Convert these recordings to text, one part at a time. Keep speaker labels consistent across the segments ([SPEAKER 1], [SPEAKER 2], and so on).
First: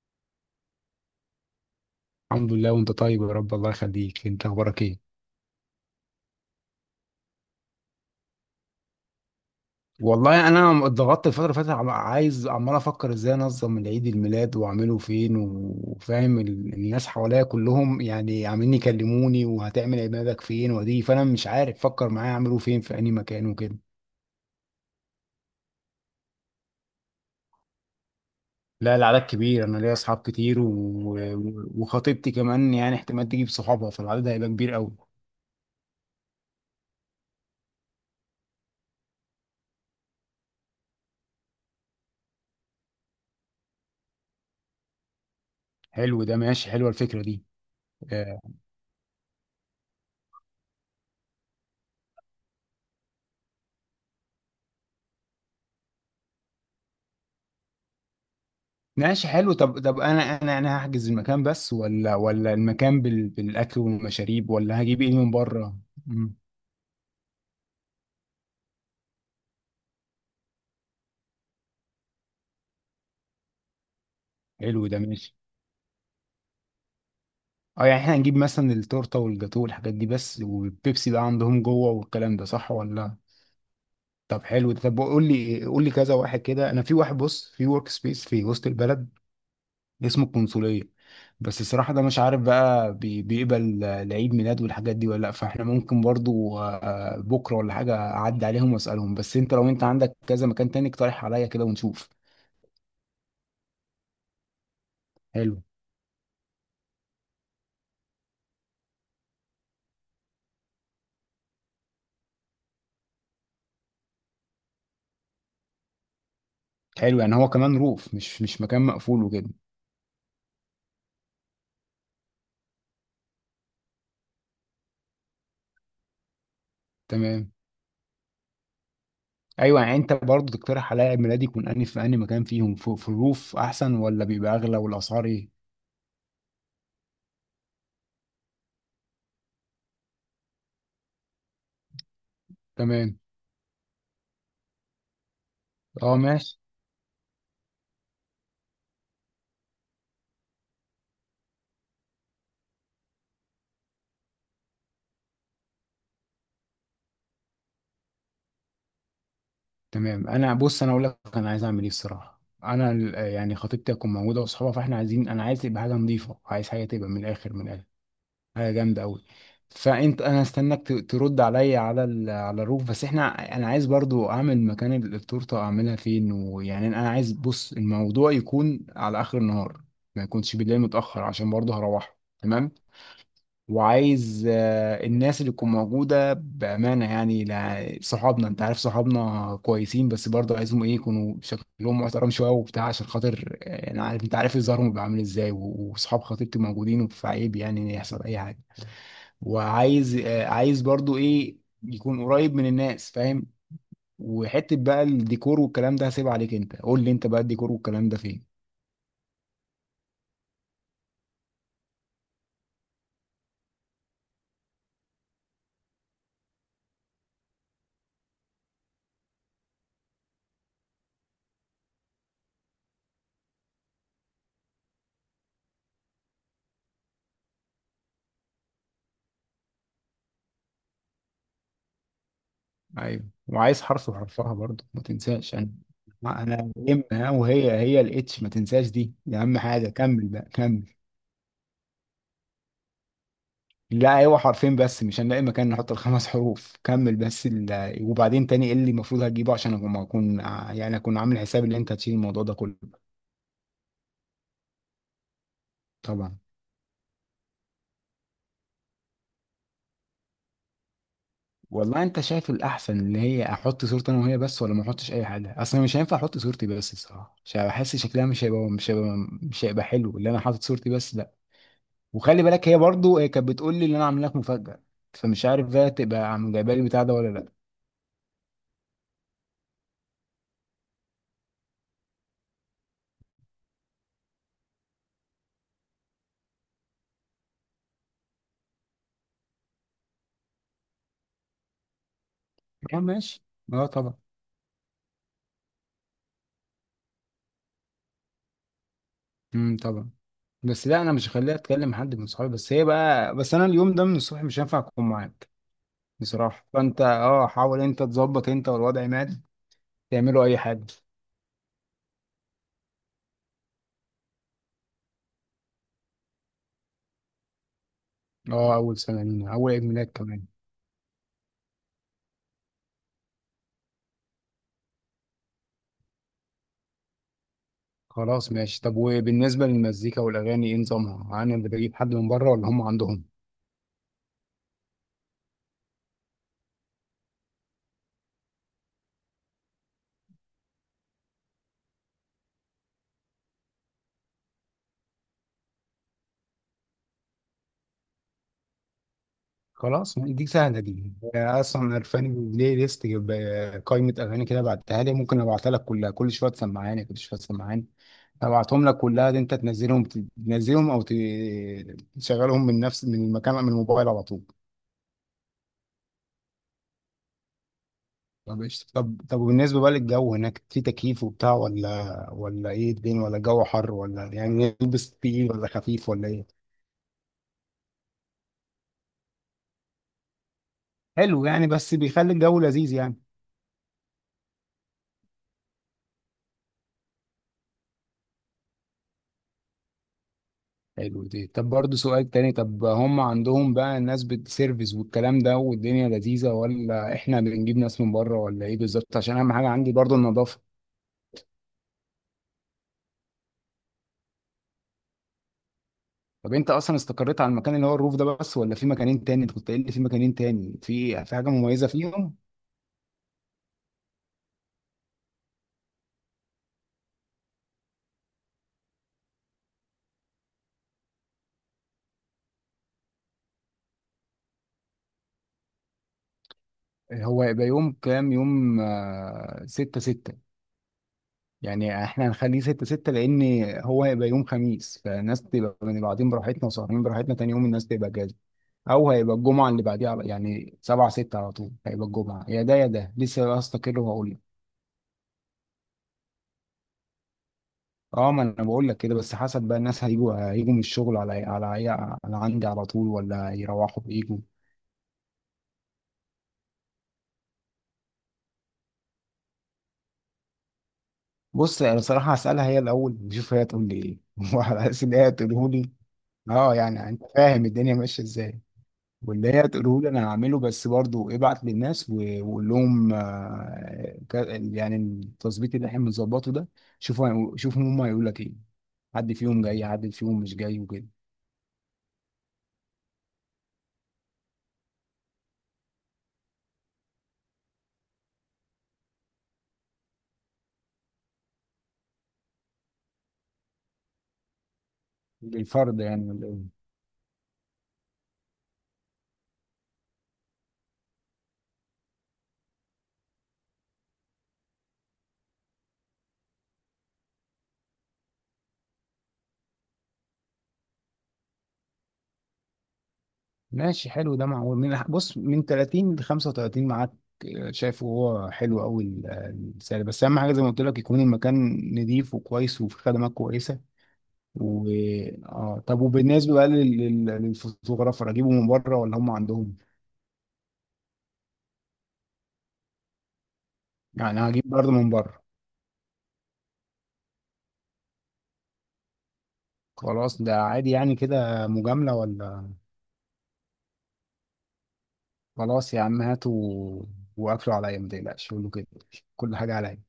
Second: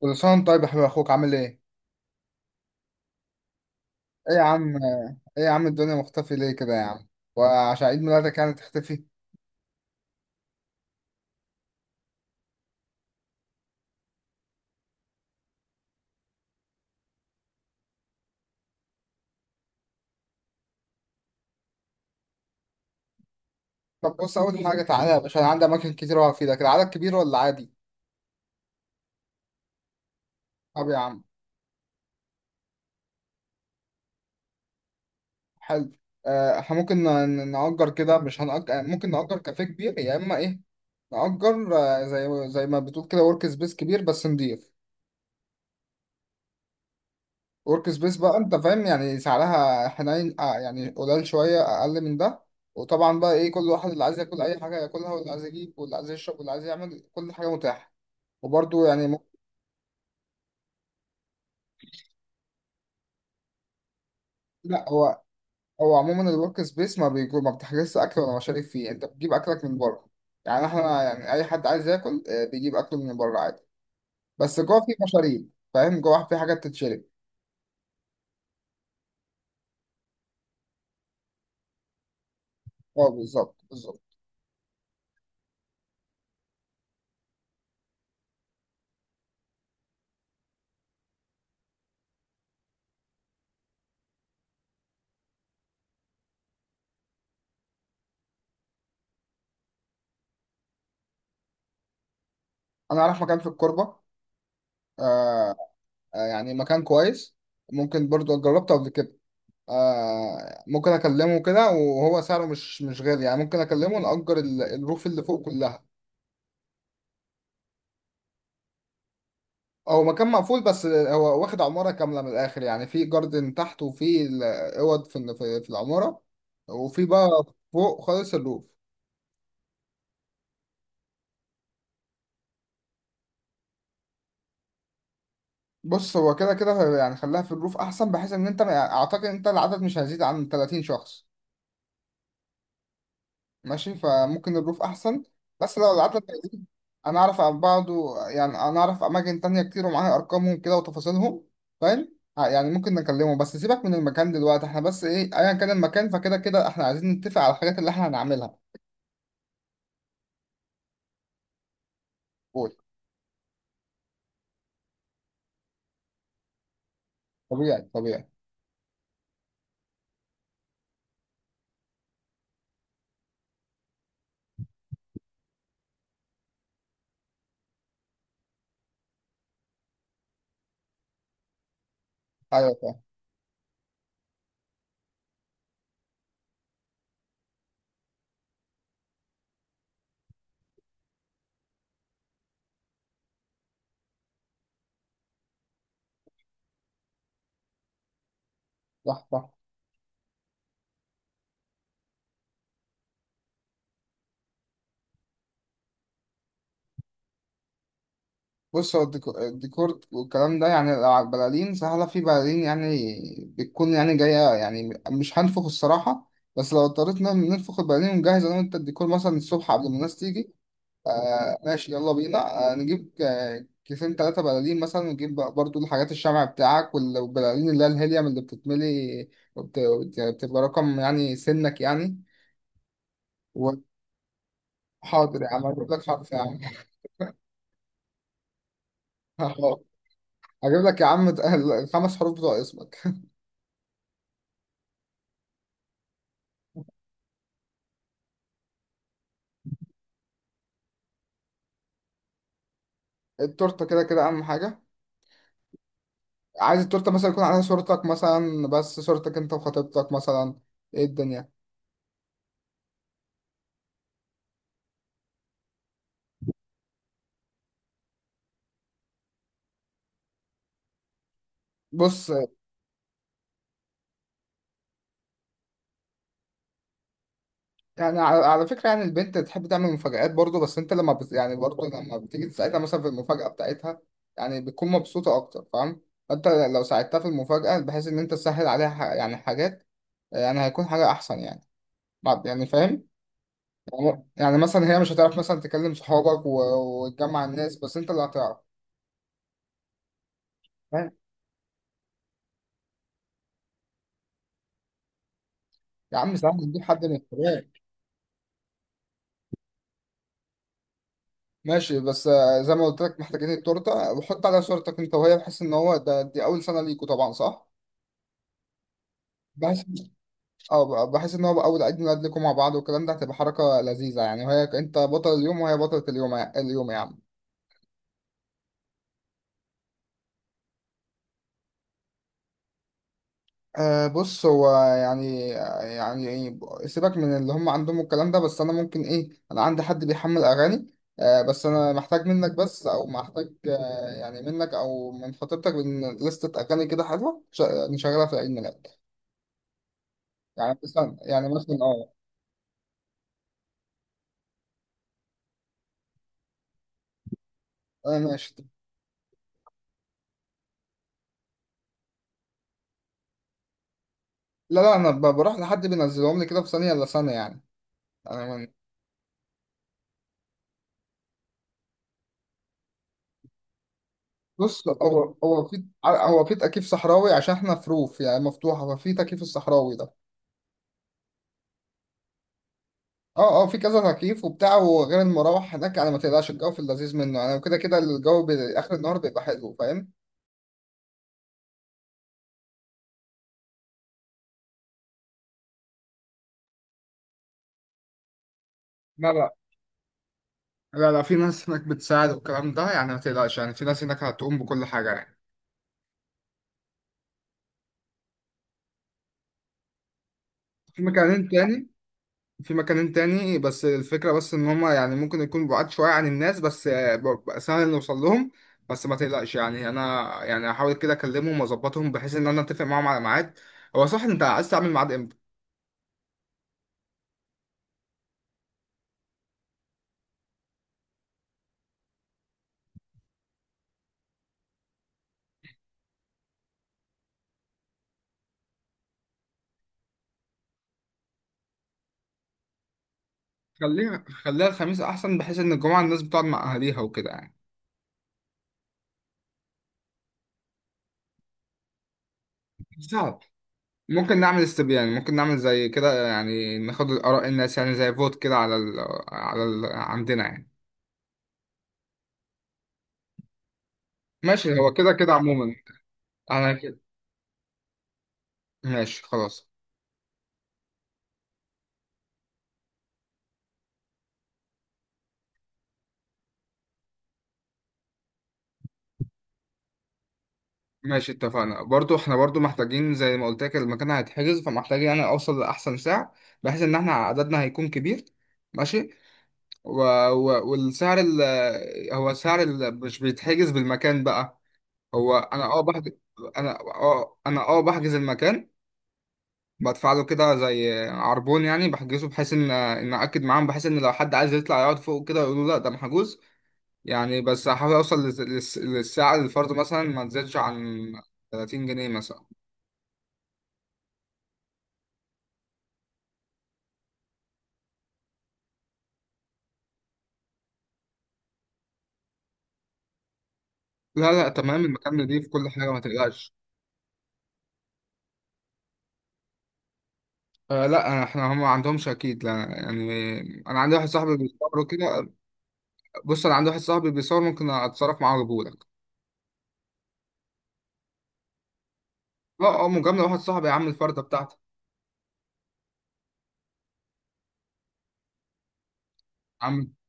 [SPEAKER 1] كل سنة وأنت طيب يا حبيب، أخوك عامل إيه؟
[SPEAKER 2] الحمد لله، وانت طيب يا رب، الله يخليك.
[SPEAKER 1] إيه يا
[SPEAKER 2] انت
[SPEAKER 1] عم،
[SPEAKER 2] اخبارك ايه؟
[SPEAKER 1] إيه يا عم الدنيا مختفي ليه كده يا عم؟ وعشان عيد ميلادك يعني تختفي؟
[SPEAKER 2] والله انا اتضغطت الفتره اللي فاتت، عايز، عمال افكر ازاي انظم العيد الميلاد واعمله فين، وفاهم الناس حواليا كلهم، يعني عاملين يكلموني، وهتعمل عيد ميلادك فين ودي، فانا مش عارف. فكر معايا اعمله فين، في اي مكان وكده.
[SPEAKER 1] طب بص، أول حاجة تعالى يا باشا، أنا عندي أماكن كتير أقعد فيها كده. عدد كبير ولا عادي؟
[SPEAKER 2] لا العدد كبير، انا ليا اصحاب كتير
[SPEAKER 1] طب يا عم.
[SPEAKER 2] و- وخطيبتي كمان، يعني احتمال تجيب صحابها، فالعدد هيبقى كبير قوي.
[SPEAKER 1] حلو. إحنا ممكن نأجر كده، مش هنأجر، ممكن نأجر كافيه كبير يا إما إيه؟ نأجر، زي ما بتقول كده ورك سبيس كبير بس نضيف.
[SPEAKER 2] حلو ده ماشي، حلوه الفكره دي.
[SPEAKER 1] ورك سبيس بقى،
[SPEAKER 2] آه،
[SPEAKER 1] انت فاهم يعني سعرها حنين، آه يعني قليل شويه اقل من ده. وطبعا بقى ايه، كل واحد اللي عايز ياكل اي حاجه ياكلها، واللي عايز يجيب، واللي عايز يشرب، واللي عايز يعمل، كل حاجه متاحه. وبرده يعني
[SPEAKER 2] ماشي حلو. طب انا هحجز المكان بس، ولا المكان بالاكل والمشاريب، ولا
[SPEAKER 1] لا،
[SPEAKER 2] هجيب ايه
[SPEAKER 1] هو
[SPEAKER 2] من بره؟
[SPEAKER 1] هو عموما
[SPEAKER 2] مم.
[SPEAKER 1] الورك سبيس ما بيجو، ما بتحجزش اكل ولا مشاريب فيه، انت بتجيب اكلك من بره. يعني احنا يعني اي حد عايز ياكل، آه، بيجيب اكله من بره عادي. بس جوه
[SPEAKER 2] حلو
[SPEAKER 1] في
[SPEAKER 2] ده ماشي.
[SPEAKER 1] مشاريب، فاهم، جوه في حاجات تتشرب.
[SPEAKER 2] اه، يعني احنا هنجيب مثلا التورته والجاتوه والحاجات دي بس، والبيبسي بقى عندهم جوه، والكلام ده صح
[SPEAKER 1] اه
[SPEAKER 2] ولا؟
[SPEAKER 1] بالظبط بالظبط.
[SPEAKER 2] طب حلو ده. طب قول لي، قول لي كذا واحد كده. انا في واحد، بص، في ورك سبيس في وسط البلد اسمه القنصلية، بس الصراحة ده مش عارف بقى بيقبل لعيد ميلاد والحاجات دي ولا لأ. فاحنا ممكن برضو بكرة ولا حاجة أعدي عليهم وأسألهم. بس أنت، لو أنت عندك كذا مكان تاني اقترح عليا كده ونشوف.
[SPEAKER 1] انا رايح مكان في الكوربه. آه.
[SPEAKER 2] حلو.
[SPEAKER 1] آه، يعني مكان كويس. ممكن برضو جربته قبل كده. آه ممكن اكلمه كده، وهو سعره مش غالي يعني. ممكن اكلمه نأجر الروف اللي فوق كلها.
[SPEAKER 2] حلو، يعني هو كمان روف، مش مكان مقفول وكده؟
[SPEAKER 1] هو مكان مقفول، بس هو واخد عمارة كاملة من الآخر. يعني في جاردن تحت، وفي اوض في ال- في في العمارة، وفي بقى
[SPEAKER 2] تمام.
[SPEAKER 1] فوق خالص الروف.
[SPEAKER 2] أيوة، يعني أنت برضو تقترح عليا عيد ميلادي يكون أنهي في أنهي مكان فيهم. في الروف أحسن ولا بيبقى أغلى، والأسعار إيه؟
[SPEAKER 1] بص، هو كده كده يعني خليها في الروف أحسن، بحيث إن أنت يعني أعتقد إن أنت العدد مش هيزيد عن 30 شخص.
[SPEAKER 2] تمام.
[SPEAKER 1] ماشي، فممكن الروف احسن، بس لو
[SPEAKER 2] أه
[SPEAKER 1] العدد
[SPEAKER 2] ماشي.
[SPEAKER 1] قليل انا اعرف عن بعضه. يعني انا اعرف اماكن تانية كتير، ومعايا ارقامهم كده وتفاصيلهم. فاهم، يعني ممكن نكلمه. بس سيبك من المكان دلوقتي، احنا بس ايه، ايا كان المكان، فكده كده احنا عايزين نتفق على الحاجات اللي احنا هنعملها.
[SPEAKER 2] تمام. انا بص، انا اقول لك انا عايز اعمل ايه الصراحه.
[SPEAKER 1] قول.
[SPEAKER 2] انا يعني خطيبتي هتكون موجوده واصحابها، فاحنا عايزين، انا عايز تبقى حاجه نظيفه، عايز حاجه تبقى من الاخر من الاخر،
[SPEAKER 1] طبيعي طبيعي.
[SPEAKER 2] حاجه جامده قوي. فانت انا استناك ترد عليا على الروف. بس احنا، انا عايز برضو اعمل مكان التورته اعملها فين. ويعني انا عايز، بص، الموضوع يكون على اخر النهار، ما يكونش بالليل متاخر، عشان برضو هروح. تمام.
[SPEAKER 1] ايوه فاهم.
[SPEAKER 2] وعايز الناس اللي تكون موجودة بأمانة، يعني صحابنا، انت عارف صحابنا كويسين، بس برضه عايزهم ايه، يكونوا شكلهم محترم شوية وبتاع، عشان خاطر انا عارف، انت عارف ظهرهم بيبقى عامل ازاي، و- وصحاب خطيبتي موجودين، فعيب يعني ان يحصل اي حاجة.
[SPEAKER 1] صح صح.
[SPEAKER 2] وعايز عايز برضه ايه، يكون قريب من الناس، فاهم. وحتة بقى الديكور والكلام ده هسيبها عليك. انت قول لي انت بقى الديكور والكلام ده فين.
[SPEAKER 1] بص، هو الديكور والكلام ده يعني لو على البلالين سهله، في بلالين يعني بتكون يعني جايه، يعني مش هنفخ الصراحه. بس لو اضطريت ننفخ البلالين ونجهز انا وانت الديكور مثلا الصبح قبل ما الناس تيجي. آه ماشي، يلا بينا، آه نجيب، كيسين ثلاثة بلالين مثلا، ونجيب بقى برضو الحاجات، الشمع بتاعك والبلالين اللي هي الهيليوم اللي بتتملي، بتبقى رقم يعني سنك يعني.
[SPEAKER 2] ايوه. وعايز حرف وحرفها برضه ما
[SPEAKER 1] وحاضر يا
[SPEAKER 2] تنساش.
[SPEAKER 1] عم،
[SPEAKER 2] انا
[SPEAKER 1] هجيب لك حرف يا عم.
[SPEAKER 2] انا ام ها، وهي الاتش، ما تنساش. دي اهم
[SPEAKER 1] حاضر.
[SPEAKER 2] حاجه. كمل بقى
[SPEAKER 1] هجيب
[SPEAKER 2] كمل.
[SPEAKER 1] لك يا عم الخمس حروف بتوع اسمك.
[SPEAKER 2] لا ايوه، حرفين بس، مش هنلاقي مكان نحط الخمس حروف. كمل بس وبعدين تاني ايه اللي المفروض هتجيبه، عشان أما اكون يعني اكون عامل حساب ان انت هتشيل الموضوع ده كله.
[SPEAKER 1] التورتة كده كده أهم حاجة.
[SPEAKER 2] طبعا.
[SPEAKER 1] عايز التورتة مثلا يكون عليها صورتك، مثلا بس صورتك أنت وخطيبتك مثلا. إيه الدنيا.
[SPEAKER 2] والله انت شايف الاحسن، اللي هي احط صورتي انا وهي بس، ولا ما احطش اي حاجه اصلا؟ مش هينفع احط صورتي بس الصراحه، مش هحس شكلها، مش هيبقى حلو اللي انا حاطط صورتي بس، لا.
[SPEAKER 1] بص،
[SPEAKER 2] وخلي بالك، هي برضو هي كانت بتقول لي ان انا عامل لك مفاجأة، فمش عارف بقى تبقى عم جايبه لي البتاع ده ولا لا.
[SPEAKER 1] يعني على على فكرة، يعني البنت تحب تعمل مفاجآت برضه، بس انت لما يعني برضه لما بتيجي تساعدها مثلا في المفاجأة بتاعتها، يعني بتكون مبسوطة أكتر، فاهم؟ فانت لو ساعدتها في المفاجأة بحيث إن أنت تسهل عليها يعني حاجات، آه، يعني هيكون حاجة أحسن يعني. يعني
[SPEAKER 2] اه
[SPEAKER 1] فاهم؟
[SPEAKER 2] ماشي. اه طبعا.
[SPEAKER 1] يعني يعني مثلا هي مش هتعرف مثلا تكلم صحابك وتجمع الناس، بس أنت اللي هتعرف.
[SPEAKER 2] طبعا. بس لا،
[SPEAKER 1] فاهم؟
[SPEAKER 2] انا مش هخليها اتكلم حد من صحابي، بس هي بقى. بس انا اليوم ده من الصبح مش هينفع اكون معاك.
[SPEAKER 1] يا عم سهل
[SPEAKER 2] بصراحة
[SPEAKER 1] نجيب
[SPEAKER 2] فانت
[SPEAKER 1] حد من الكبار.
[SPEAKER 2] حاول انت تظبط، انت والوضع مات، تعملوا اي حاجة.
[SPEAKER 1] ماشي، بس آه، زي ما قلت لك، محتاجين التورتة وحط عليها صورتك أنت وهي، بحيث إن هو ده دي أول سنة ليكوا طبعا صح؟
[SPEAKER 2] اه، اول سنة لينا، اول عيد
[SPEAKER 1] بحيث،
[SPEAKER 2] ميلاد كمان.
[SPEAKER 1] اه بحس ان هو اول عيد ميلاد لكم مع بعض، والكلام ده هتبقى حركه لذيذه يعني. وهي انت بطل اليوم وهي بطله اليوم، اليوم يا عم.
[SPEAKER 2] خلاص ماشي. طب وبالنسبة للمزيكا والاغاني ايه نظامها، انا اللي بجيب حد من بره ولا هم عندهم؟
[SPEAKER 1] أه بص، هو يعني يعني سيبك من اللي هم عندهم الكلام ده، بس انا ممكن ايه، انا عندي حد بيحمل اغاني. أه بس انا محتاج منك، بس او محتاج أه يعني منك او من خطيبتك من لستة اغاني كده حلوه نشغلها في عيد ميلاد.
[SPEAKER 2] خلاص دي
[SPEAKER 1] يعني
[SPEAKER 2] سهلة دي،
[SPEAKER 1] مثلا يعني
[SPEAKER 2] أنا
[SPEAKER 1] مثلا
[SPEAKER 2] أصلا
[SPEAKER 1] اه.
[SPEAKER 2] عرفاني بلاي ليست، قائمة أغاني كده بعتها لي، ممكن أبعتها لك كلها. كل شوية تسمعاني، كل شوية تسمعاني.
[SPEAKER 1] آه، ماشي.
[SPEAKER 2] أبعتهم لك كلها دي، أنت تنزلهم، تنزلهم أو ت- تشغلهم من المكان، من الموبايل على طول.
[SPEAKER 1] لا لا، انا بروح لحد بينزلهم لي كده في ثانيه الا ثانيه يعني.
[SPEAKER 2] طب
[SPEAKER 1] انا.
[SPEAKER 2] إيش، طب وبالنسبة بقى للجو هناك، في تكييف وبتاع ولا إيه الدنيا، ولا الجو حر، ولا يعني
[SPEAKER 1] بص،
[SPEAKER 2] نلبس
[SPEAKER 1] هو
[SPEAKER 2] تقيل
[SPEAKER 1] هو
[SPEAKER 2] ولا
[SPEAKER 1] في
[SPEAKER 2] خفيف ولا
[SPEAKER 1] هو
[SPEAKER 2] إيه؟
[SPEAKER 1] في تكييف صحراوي، عشان احنا في روف يعني مفتوحه، ففي تكييف الصحراوي ده.
[SPEAKER 2] حلو، يعني بس بيخلي الجو لذيذ يعني.
[SPEAKER 1] اه اه في كذا تكييف وبتاع، وغير المراوح هناك يعني ما تقلقش، الجو في اللذيذ منه يعني. كده كده الجو اخر النهار بيبقى حلو، فاهم.
[SPEAKER 2] حلو دي. طب برضه سؤال تاني، طب هم عندهم بقى الناس بتسيرفيس والكلام ده والدنيا لذيذة، ولا احنا بنجيب ناس من بره، ولا ايه بالظبط؟
[SPEAKER 1] لا
[SPEAKER 2] عشان
[SPEAKER 1] لا.
[SPEAKER 2] اهم حاجة عندي برضه النظافة.
[SPEAKER 1] لا لا، في ناس هناك بتساعد والكلام ده، يعني ما تقلقش، يعني في ناس هناك هتقوم بكل حاجه يعني.
[SPEAKER 2] طب انت اصلا استقريت على المكان اللي هو الروف ده بس، ولا في مكانين تاني؟ انت كنت قايل لي في مكانين تاني،
[SPEAKER 1] في
[SPEAKER 2] في
[SPEAKER 1] مكانين
[SPEAKER 2] حاجة مميزة
[SPEAKER 1] تاني.
[SPEAKER 2] فيهم.
[SPEAKER 1] في مكان تاني، بس الفكرة بس إن هما يعني ممكن يكون بعاد شوية عن الناس، بس آه، بقى سهل نوصل لهم. بس ما تقلقش يعني، أنا يعني هحاول كده أكلمهم وأظبطهم بحيث إن أنا أتفق معاهم على ميعاد. هو صح، أنت عايز تعمل ميعاد إمتى؟
[SPEAKER 2] هو هيبقى يوم كام يوم؟ 6/6. يعني احنا هنخليه 6/6، لان هو هيبقى يوم خميس، فالناس تبقى من بعدين براحتنا، وسهرانين براحتنا، تاني يوم الناس تبقى جاهزة. او هيبقى الجمعه اللي بعديها، يعني 7 6، على طول هيبقى الجمعه يا ده يا ده، لسه هستقر
[SPEAKER 1] خليها
[SPEAKER 2] وهقول لك.
[SPEAKER 1] خليها الخميس أحسن، بحيث إن الجمعة الناس بتقعد مع أهاليها وكده يعني.
[SPEAKER 2] اه ما انا بقول لك كده، بس حسب بقى الناس هيجوا من الشغل على عندي على طول،
[SPEAKER 1] صعب.
[SPEAKER 2] ولا هيروحوا يجوا.
[SPEAKER 1] ممكن نعمل استبيان، ممكن نعمل زي كده يعني، ناخد آراء الناس يعني زي فوت كده على ال، على ال عندنا يعني.
[SPEAKER 2] بص انا صراحه هسالها هي الاول، نشوف هي تقول لي ايه
[SPEAKER 1] ماشي،
[SPEAKER 2] وعلى
[SPEAKER 1] هو
[SPEAKER 2] اساس
[SPEAKER 1] كده
[SPEAKER 2] ان هي
[SPEAKER 1] كده
[SPEAKER 2] تقوله
[SPEAKER 1] عموما.
[SPEAKER 2] لي.
[SPEAKER 1] أنا
[SPEAKER 2] اه،
[SPEAKER 1] كده.
[SPEAKER 2] يعني انت فاهم الدنيا ماشيه ازاي.
[SPEAKER 1] ماشي
[SPEAKER 2] واللي هي
[SPEAKER 1] خلاص.
[SPEAKER 2] تقوله لي انا هعمله، بس برضو ابعت للناس و- وقول لهم يعني التظبيط اللي احنا بنظبطه ده، شوفوا شوفوا هم هيقول لك ايه، حد فيهم جاي حد فيهم مش جاي وكده.
[SPEAKER 1] ماشي، اتفقنا. برضو احنا برضو محتاجين زي ما قلت لك المكان هيتحجز، فمحتاجين يعني اوصل لاحسن سعر، بحيث ان احنا عددنا هيكون كبير. ماشي. و... و... والسعر هو سعر مش بيتحجز بالمكان بقى. هو انا اه
[SPEAKER 2] بالفرد
[SPEAKER 1] بحجز.
[SPEAKER 2] يعني ولا إيه؟
[SPEAKER 1] انا اه بحجز المكان، بدفع له كده زي عربون يعني، بحجزه بحيث ان ان اكد معاهم، بحيث ان لو حد عايز يطلع يقعد فوق كده يقولوا لا ده محجوز يعني. بس هحاول اوصل للسعر الفرد مثلا ما تزيدش عن 30 جنيه مثلا.
[SPEAKER 2] ماشي حلو ده، معقول. من 30 ل 35 معاك، شايفه هو حلو قوي السعر. بس اهم حاجه زي ما قلت لك يكون المكان نظيف وكويس وفي خدمات كويسه.
[SPEAKER 1] لا لا، تمام،
[SPEAKER 2] و
[SPEAKER 1] المكان دي في كل
[SPEAKER 2] اه
[SPEAKER 1] حاجة ما
[SPEAKER 2] طب
[SPEAKER 1] تقلقش.
[SPEAKER 2] وبالنسبه بقى لل- لل- للفوتوغرافر، اجيبه من بره ولا هم عندهم؟
[SPEAKER 1] آه لا، احنا هم ما عندهمش اكيد لا يعني. انا عندي واحد صاحبي
[SPEAKER 2] يعني هجيب
[SPEAKER 1] بيصور
[SPEAKER 2] برضه من
[SPEAKER 1] كده.
[SPEAKER 2] بره.
[SPEAKER 1] بص انا عندي واحد صاحبي بيصور، ممكن اتصرف معاه واجيبهولك.
[SPEAKER 2] خلاص ده عادي يعني، كده مجامله ولا؟
[SPEAKER 1] اه اه مجاملة، واحد صاحبي يا عم، الفردة بتاعتك.
[SPEAKER 2] خلاص يا عم، هاتوا واكلوا عليا، ما تقلقش، قول له كده، كل
[SPEAKER 1] يا
[SPEAKER 2] حاجه
[SPEAKER 1] عم.
[SPEAKER 2] عليا.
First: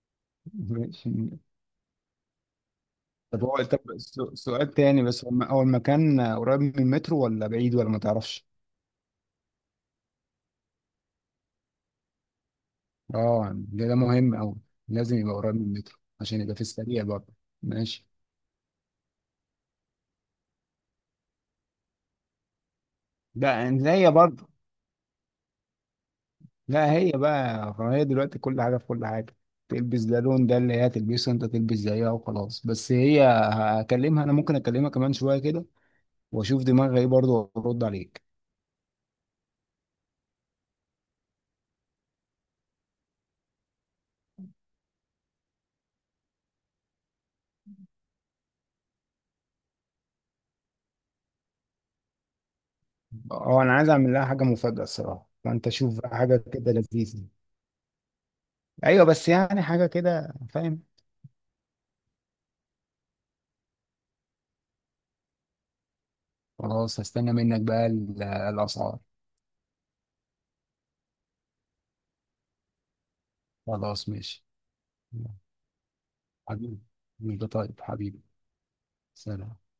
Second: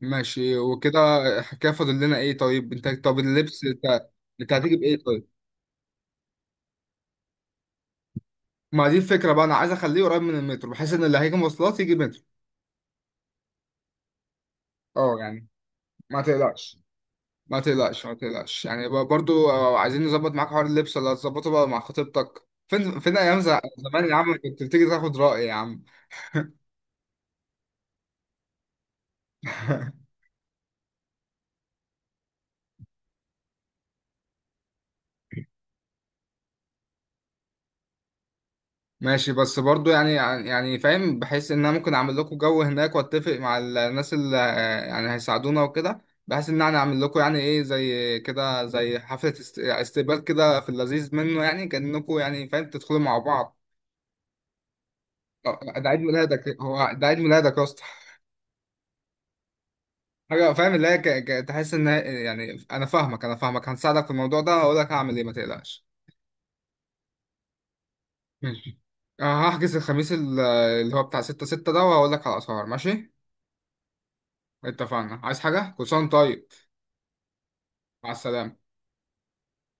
[SPEAKER 1] ماشي وكده.
[SPEAKER 2] ماشي.
[SPEAKER 1] حكاية، فاضل لنا ايه طيب، انت طب
[SPEAKER 2] طب هو،
[SPEAKER 1] اللبس
[SPEAKER 2] طب
[SPEAKER 1] انت. انت
[SPEAKER 2] سؤال
[SPEAKER 1] هتيجي
[SPEAKER 2] تاني،
[SPEAKER 1] بايه
[SPEAKER 2] بس
[SPEAKER 1] طيب؟
[SPEAKER 2] هو المكان قريب من المترو ولا بعيد، ولا ما تعرفش؟
[SPEAKER 1] ما دي الفكرة بقى، انا عايز اخليه قريب من المترو بحيث ان اللي هيجي مواصلات يجي مترو.
[SPEAKER 2] اه ده ده مهم أوي،
[SPEAKER 1] اه
[SPEAKER 2] لازم يبقى
[SPEAKER 1] يعني
[SPEAKER 2] قريب من المترو
[SPEAKER 1] ما
[SPEAKER 2] عشان يبقى في
[SPEAKER 1] تقلقش.
[SPEAKER 2] السريع برضه.
[SPEAKER 1] ما تقلقش
[SPEAKER 2] ماشي.
[SPEAKER 1] ما تقلقش يعني، برضو آه، عايزين نظبط معاك حوار اللبس، ولا هتظبطه بقى مع خطيبتك فين؟ فين ايام
[SPEAKER 2] لا لا،
[SPEAKER 1] زمان
[SPEAKER 2] هي
[SPEAKER 1] يا عم
[SPEAKER 2] برضه،
[SPEAKER 1] كنت بتيجي تاخد رأي يا عم.
[SPEAKER 2] لا هي بقى، هي دلوقتي كل حاجة في كل حاجة. تلبس ده لون ده، اللي هي تلبسه انت تلبس زيها وخلاص. بس هي، هكلمها انا، ممكن اكلمها كمان شوية كده، واشوف دماغها ايه برضه وارد عليك.
[SPEAKER 1] ماشي، بس برضو يعني، يعني فاهم، بحيث ان انا ممكن اعمل لكم جو هناك، واتفق مع الناس اللي آه، يعني هيساعدونا وكده، بحيث ان انا اعمل لكم يعني ايه زي كده زي حفلة استقبال كده في اللذيذ منه يعني، كأنكم يعني فاهم تدخلوا مع بعض.
[SPEAKER 2] اه، انا عايز اعمل لها حاجة مفاجأة الصراحة،
[SPEAKER 1] آه،
[SPEAKER 2] فانت
[SPEAKER 1] ده
[SPEAKER 2] شوف
[SPEAKER 1] عيد
[SPEAKER 2] بقى حاجة
[SPEAKER 1] ميلادك،
[SPEAKER 2] كده
[SPEAKER 1] هو ده عيد
[SPEAKER 2] لذيذة.
[SPEAKER 1] ميلادك يا اسطى.
[SPEAKER 2] ايوه بس يعني حاجة كده،
[SPEAKER 1] حاجه فاهم
[SPEAKER 2] فاهم.
[SPEAKER 1] اللي هي تحس ان يعني انا فاهمك، انا فاهمك، هنساعدك في الموضوع ده، هقول لك هعمل ايه ما تقلقش.
[SPEAKER 2] خلاص هستنى منك بقى
[SPEAKER 1] ماشي.
[SPEAKER 2] الأسعار.
[SPEAKER 1] أه هحجز الخميس اللي هو بتاع ستة ستة ده، وهقول لك على الاسعار. ماشي،
[SPEAKER 2] خلاص ماشي.
[SPEAKER 1] اتفقنا، عايز حاجه، كل سنه وأنت طيب.
[SPEAKER 2] حبيبي، طيب
[SPEAKER 1] مع
[SPEAKER 2] حبيبي.
[SPEAKER 1] السلامه.
[SPEAKER 2] سلام.